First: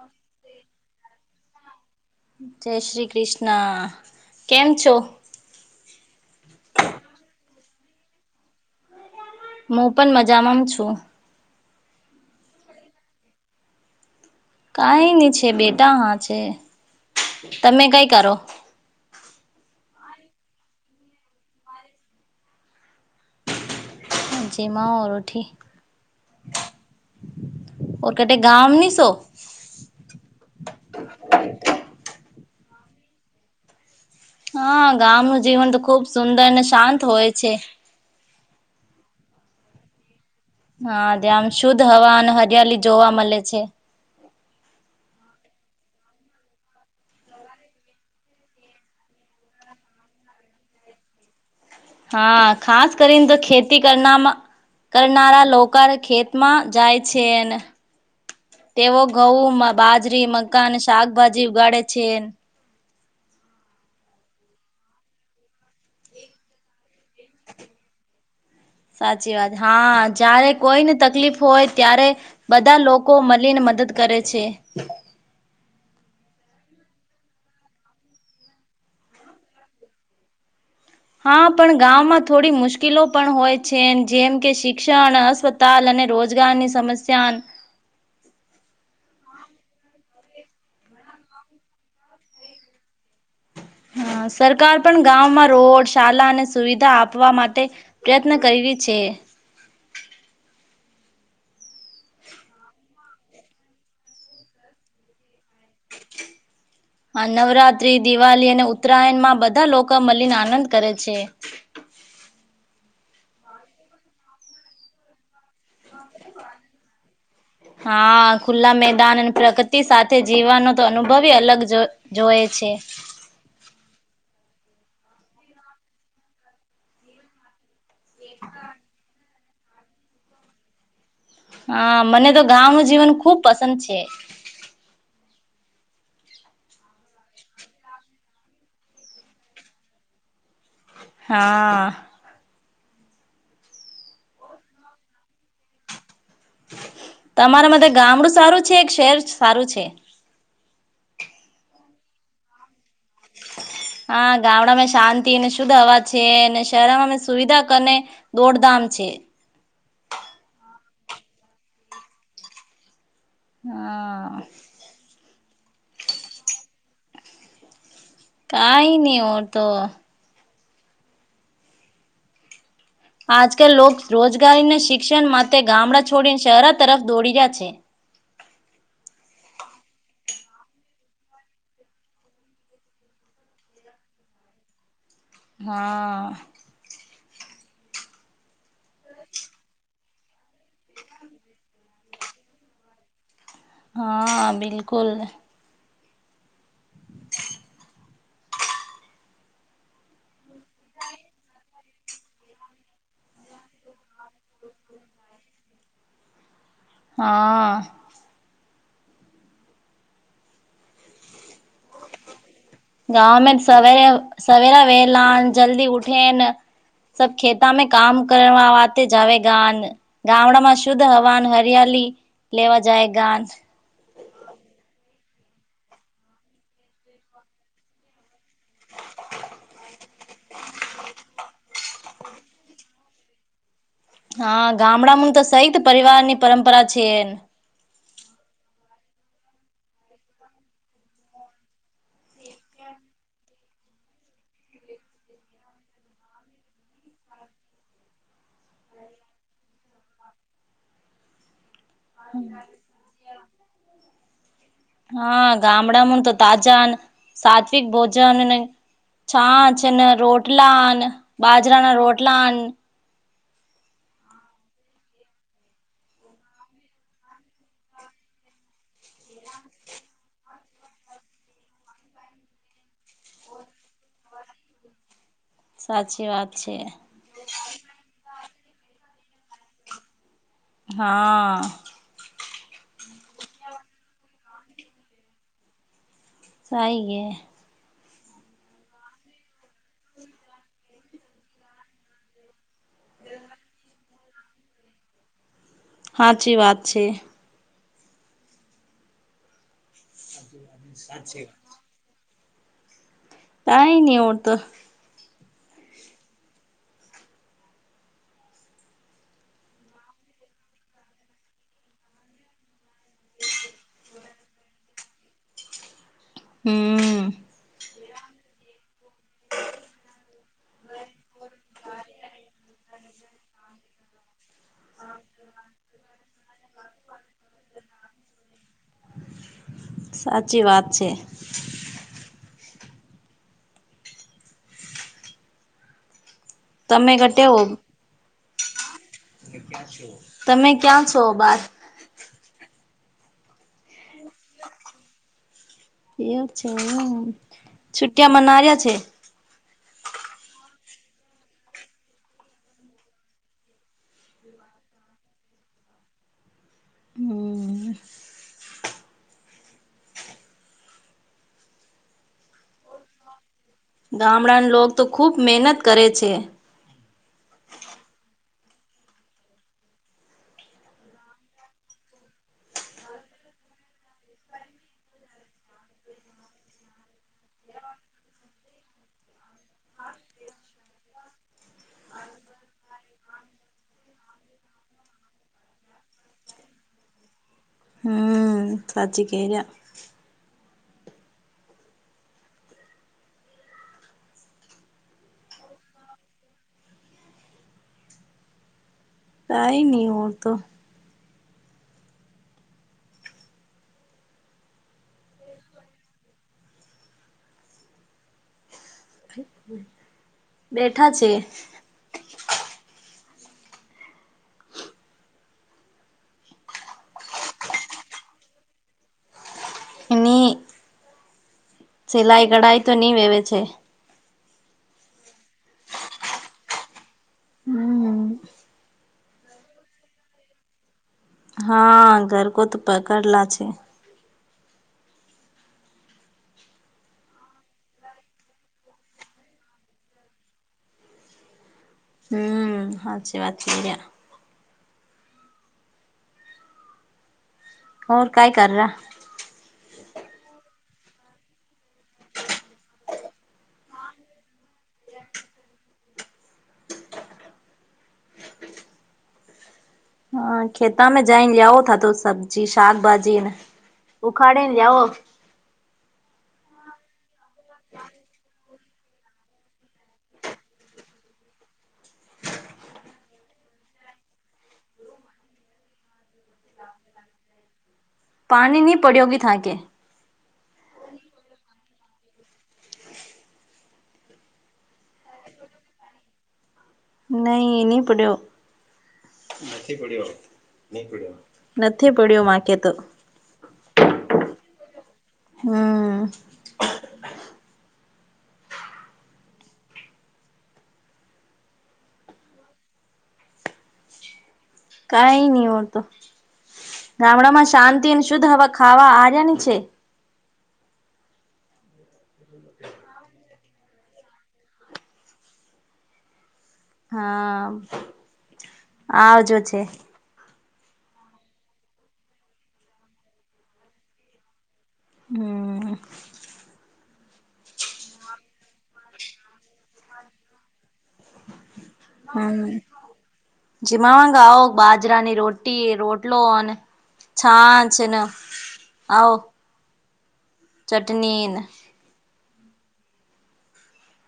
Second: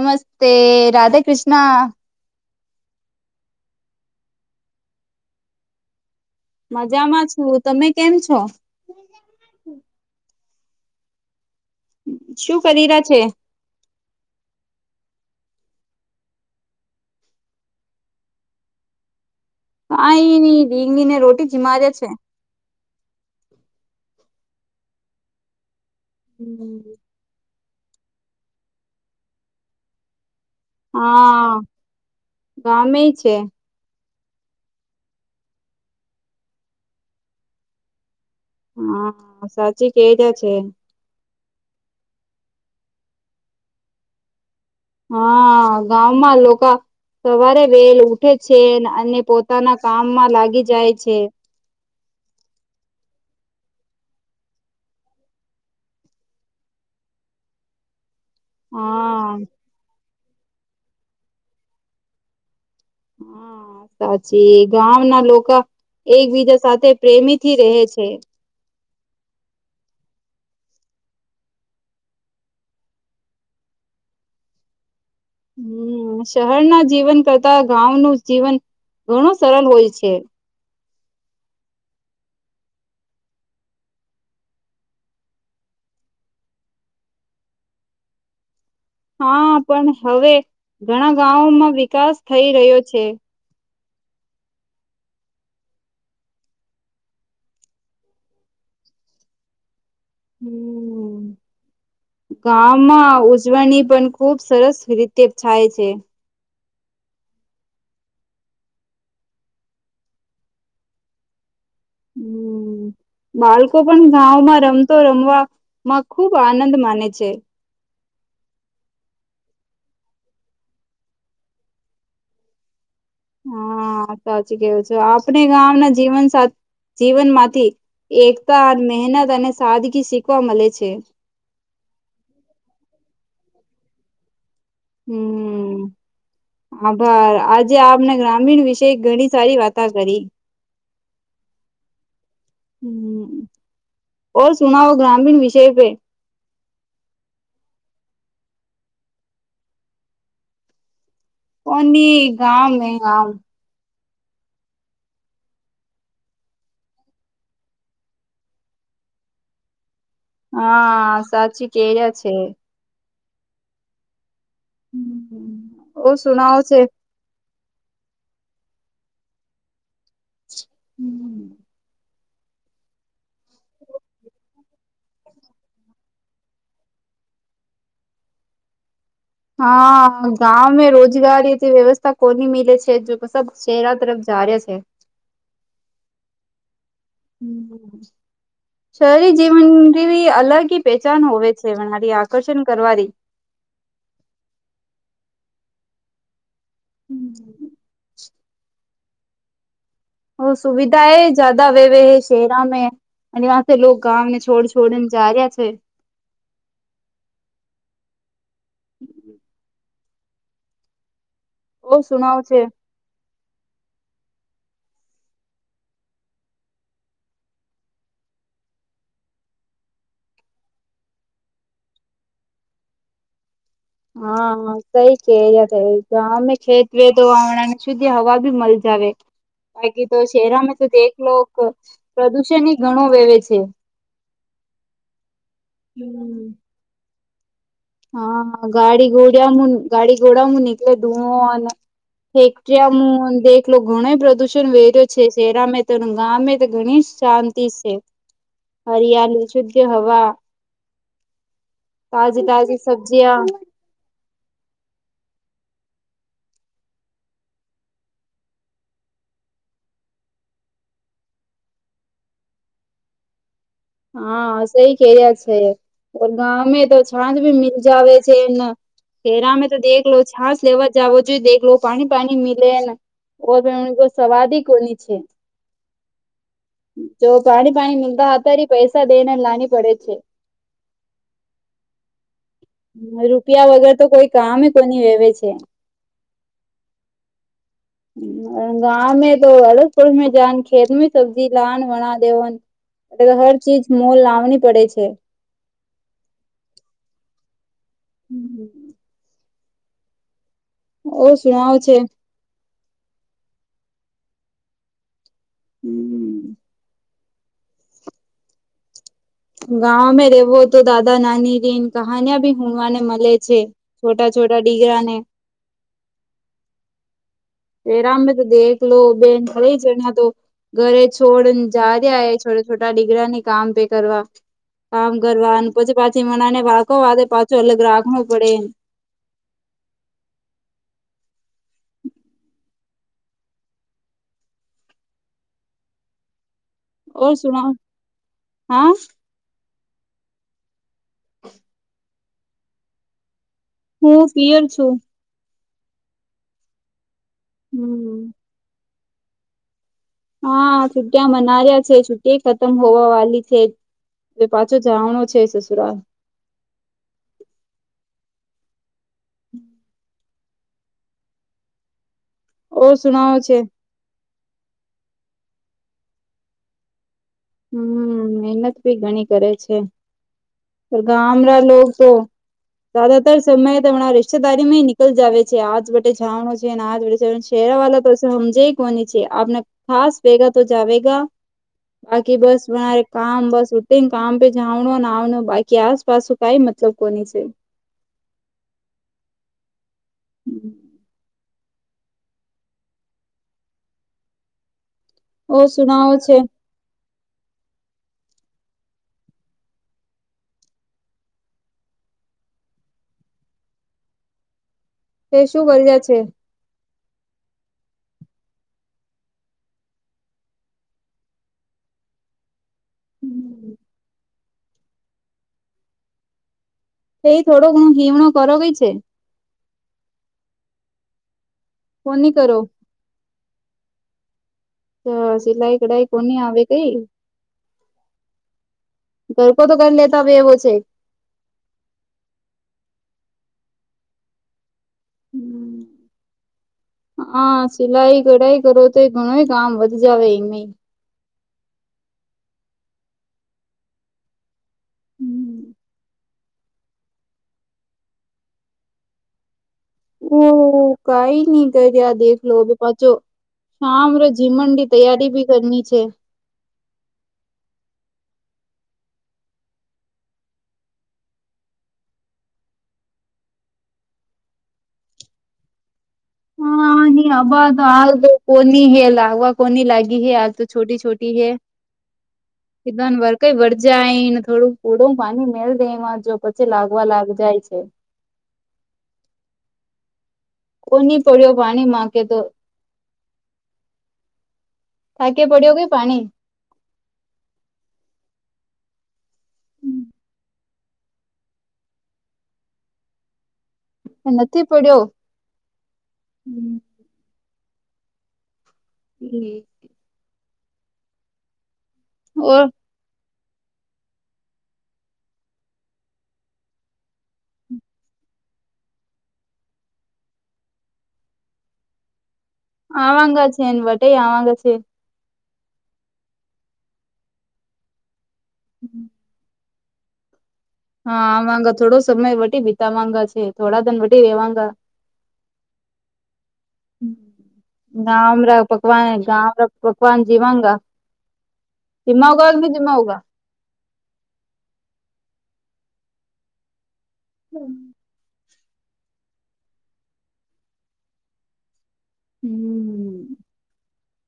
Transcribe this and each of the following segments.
નમસ્તે રાધાકૃષ્ણ. જય શ્રી કૃષ્ણ કેમ છો? મજામાં છું તમે કેમ છો? મું પણ મજામાંમ છું. શું કરી રહ્યા છે. કઈ ની છે બેટા હા છે તમે કઈ કરો. આ ઇ ઢીંગલી ને રોટી જીમારિયા છે. જીમાઓ રોઠી. હમ્મ. ઓર કટે ગામમીસ હો. હા ગામેઇસ છે. હા ગામનું જીવન તો ખુબ સુંદર અને શાંત હોય છે. હા સાચી કે રીયા છે. હા જે આમ શુદ્ધ હવા અને હરિયાલી જોવા મલે છે. હા ગામમાં લોકા. સવારે વેલ ઉઠે છે અને પોતાના કામમાં લાગી જાય છે. હા ખાસ કરીને તો ખેતી કરનામાં કરનારા લોકા ખેતમાં જાય છે. તેઓ હા ઘઉંમાં, બાજરી, મક્કા અને શાકભાજી ઉગાડે છે. હા સાચી ગામ ના લોકો એકબીજા સાથે પ્રેમીથી રહે છે. સાચી વાત હા જય્યારે કોઈને તકલીફ હોય ત્યારે બધા લોકો મળીને મદદ કરે છે. હમ્મ શહેરના જીવન કરતા ગાઓનુ જીવન ઘણું સરળ હોય છે. હા પણ ગામમાં થોડી મુશ્કેલો પણ હોય છે જેમ કે શિક્ષણ, અસ્વ તાલ અને રોજગારની સમસ્યા. હા પણ હવે ઘણા ગામામોમાં વિકાસ થઈ રહ્યો છે. હા સરકાર પણ ગામમાં રોડ શાલા અને સુવિધા આપવા માટે પ્રયત્ન કરી રહી છે. હમ્મ. ગામમાં ઉજવણી પણ ખુબ સરસ રીતે થાય છે. નવરાત્રી, દિવાળી અને ઉત્તરાયણ માં બધા લોકો મલીને આનંદ કરે છે. હમ બાળકો પણ ગાઓમાં રમતો રમવામાં ખુબ આનંદ માને છે. હા ખુલ્લા મેદાન અને પ્રગતિ સાથે જીવાનો તો અનુભવ અલગ જો જોએ છે. હા સાચી કેવું છે આપણે ગામના જીવન સાથી જીવનમાંથી. એકતા, મહેનત અને સાદગી શીખવા મળે છે. હા મને તો ગાઓનુ જીવન ખુબ પસંદ છે. હમ્મ. આભાર આજે આપને ગ્રામીણ વિશે ઘણી સારી વાતા કરી. હા હમ ઓ સુનાઓ ગ્રામીણ વિષય પે તમારા મલે ગામડું સારું છે કે શહેર સારું છે કોની ગામ હે ગામ હા ગામડામાં શાંતિ અને શુદ્ધ હવા છે અને શહેરમાં મે સુવિધા કરને દોડદામ છે હા સાચી કેયા છે હા હ ઓ સુનાવ છે કાઈ ની ઓ તો હમ આજકાલ લોકો રોજગારીને શિક્ષણ માટે ગામડા છોડીને શહેર તરફ દોડી રહ્યા છે હા ગામે રોજગારીથી વ્યવસ્થા કોની મીલે છે જો શહેરા તરફ જ્યારે છે હા હમ શહેરી જીવન અલગ પહેચાન હોવે છેરી આકર્ષણ કરવાની હા બિલકુલ હમ ઓ સુવિધા હ જદા વેવે હૈ શહેરામાં અને આસે લોકો ગામને છોડ છોડને જાર્યા છે હા ઓ સુણવ છે ગામાં સવારે સવેરા વહેલા જલ્દી ઉઠીન સબ ખેતામાં કામ કરવા વા વાતે જવેગાન ગામડા માં શુદ્ધ હવાન હરિયાલી લેવા જાય ગાન હા સઈ કે અમે ખેતવેદ વામણાની સુધી હવા ભી મલ જાવે બાકી તો શહેરામાં તો તે એકલોક પ્રદુષણ ઘણો વેવે છે હા ગામડામાં તો સહિત પરિવાર ની હમ પરંપરા છે હા ગાડી ગોડ મુ ગાડી ઘોડાયા મુ કલે ધુન ફેક્ટરીયામાં દેખલો ઘણો પ્રદુષણ વેર્યો છે શેરામાં તો ગામમે તો ઘણી શાંતિ છે હરિયાળી શુદ્ધ હવા તાજી તાજી સબ્જિયા હા ગામડા મ તો તાજા અને સાત્વિક ભોજન અને છાચ અને રોટલાન બાજરા ના રોટલાન હા સઈ કેરિયા છે ગામે તો છાંત ભી મીલ જાવે છે એમને ઘેરામે તો દેખ લો છાસ લેવા જાવો જોઈ દેખલો પાણી પાણી મિલે ને ઓ પણ એમને કો સવાદી કોની છે સાચી વાત છે જો પાણી પાણી મીતા હતારી પૈસા દેને લની પડે છે હા રૂપિયા વગર તો કોઈ કામ કોની વેવે છે સાહીએ હમ ગા મે તો હરતપુર મે જાન ખેત સબ્જી લાન વણા દેવન એટલે તો હર ચીજ મો લાવણી પડે છે હાચી વાત છે. હમ ઓ શણવ છે. કાઈ ની ઓડ તો હમ ગાવમે રવો તો દાદા, નાની રી કહાનિયા ભી હણવાને મલે છે. છોટા છોટા ડિગરાને હમ એરામને તો દેખ લો બેન ખરે જણા તો ઘરે છોડ જા રહ્યાય, છોટા છોટા ડિગરા ની કામ પે કરવા કામ કરવા પછી, પાછી મનાને વાખો વારે પાછું અલગ રાખવું પડે. સાચી વાત છે. તમે ઓ ઘટેવો સુણો હા? તમે ક્યાં છો બાર? હું પિયર છું. એવ છે. હમ છુટિયા મનારિયા છે. હા છુટ્ટિયા મનાર્યા છે. છુટ્ટી ખતમ હોવા વાળલી છે. પાછો જવણો છે સસુરાલ. હમ હમ ઓ શુંનાવ છે.? ગામડાના લોગ તો ખુબ મહેનત કરે છે. હમ મહેનત ભી ઘણી કરે છે. ગામડા લોકો તો જાદાતર સમય તેમના રિશ્તેદારીમાં નીકલ જાવે છે. આજ વટે જવાનો છે અને આજ વ જવા છે. ઘેરવાળલા તો સમજે કોની છે આપને ખાસ ભેગા તો જવેગા બાકી બસ રે કામ બસ ઉઠને કામ પે જાવનો આવનું બાકી આસપાસ, કાઈ મતલબ કોની છે. ખાજી ક રહ્યા. હમ ઓ સુનાવો છે.? કઈ નહી હું તો. તે શું ગોલ્યા છે? બેઠા છે. એ એ થોડો ઘણું હીમણો કરો કઈ છે? એની કોની સિલાઈ કરો કઢાઈ તો ની વેવે છે. સિલાઈ કડાઈ કોની આવે કઈ? હમ ઘર કો તો કરી લેતા ભ એવો છે.? હા ઘર કો તો પકડલા છે. હમ હા સિલાઈ કઢાઈ કરો તો, એ ઘણો કામ વધ જાવે એમ ભી. હમ હાચી વાત કરીયા. હોર કાઈ કરરા? ઓહ કઈ નહી કર્યા દેખલો ભ પાછો હા અમરે જીમનડી તૈયારી ભી કરની છે. હા ખેતામાં જઈને લેવો થતો સબ્જી શાકભાજી ને ઉખાડે ને જાવો હબ તો હાલ તો કોની હૈ લાગવા કોની લાગી હૈ હાલ તો છોટી છોટી હૈ. કધન વર કઈ વર જાયને થોડું કૂડું પાણી મેલ દે એમાં જો પછી લાગવા લાગ જાય છે. પાણીની પડ્યોગી થાકે? કો નહી પડ્યો પાણી માંકે તો થાકે પડ્યો કે પાણી? નહી એ ન પડ્યો. નથી પડ્યો માથે તો નથી પડ્યો? હમ હમમ ઓર કઈ નહ હો તો ગામડામાં શાંતિ અને શુદ્ધ હવા ખાવા આવ્યા ને છે. આવાંગ છે એ વટે આવાંગ છેે. હા. [inaudible] આજો છે. હા વાગા થોડો સમય વટી બીતા વાગા છે થોડા ધન વ રેવાગા. હા. ગામ પકવાન ગામ પકવાન જીવાંગા [inaudible] કે હમ નહી જીમાવગા જીમાવાગ આવ બાજરાની રોટી રોટલો અને, છાં છે ને આવો ચટની હમ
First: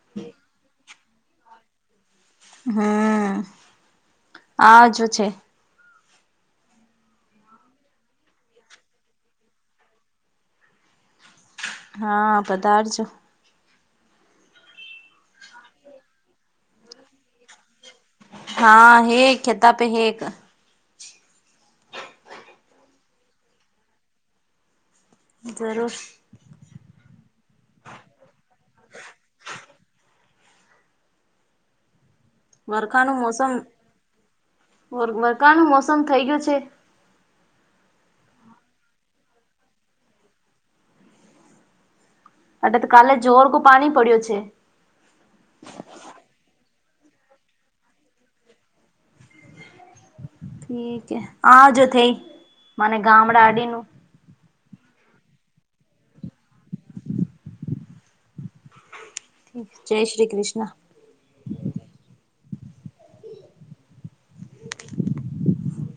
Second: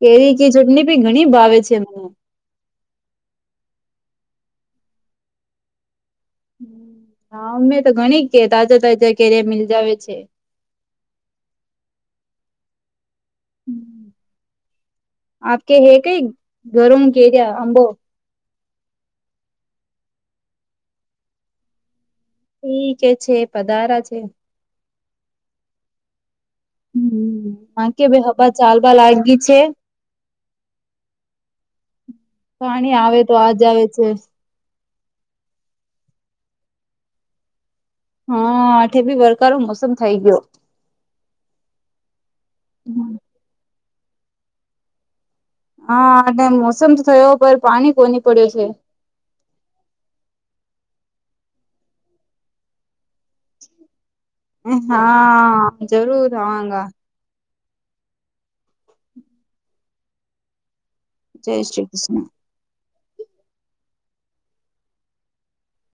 કેરી કે ચટણી ભી ઘણી ભાવે છેમ. હમ આજો છે. હા અમે તો ઘણી કે તાજા તાજા કેયા મિલજાવે છે. હા પધારજો આપ કે હે કઈ ઘરમ કેર્યા અંબો. હા હે ખેતા પે હે એક. ઠીક છે પધારા છે. જરૂર હમ કે ભાઈ હવા ચાલવા લાગી છે. પાણી આવે તો આજ આવે છે. વરકાાળ નું મોસમ થઇ ગયું છે. હ આઠે બી વરકારો મોસમ થઈ ગયો. એટ તો કાલે જોર ક પાણી પડ્યો છે. હા એટ મોસમ તો થયો પર પાણી કોની પડ્યો છે. ઠીક આજ થઈ મને ગામડાડી નું. હા જરૂર આવા ગા. જય શ્રી કૃષ્ણ. જય શ્રી કૃષ્ણ.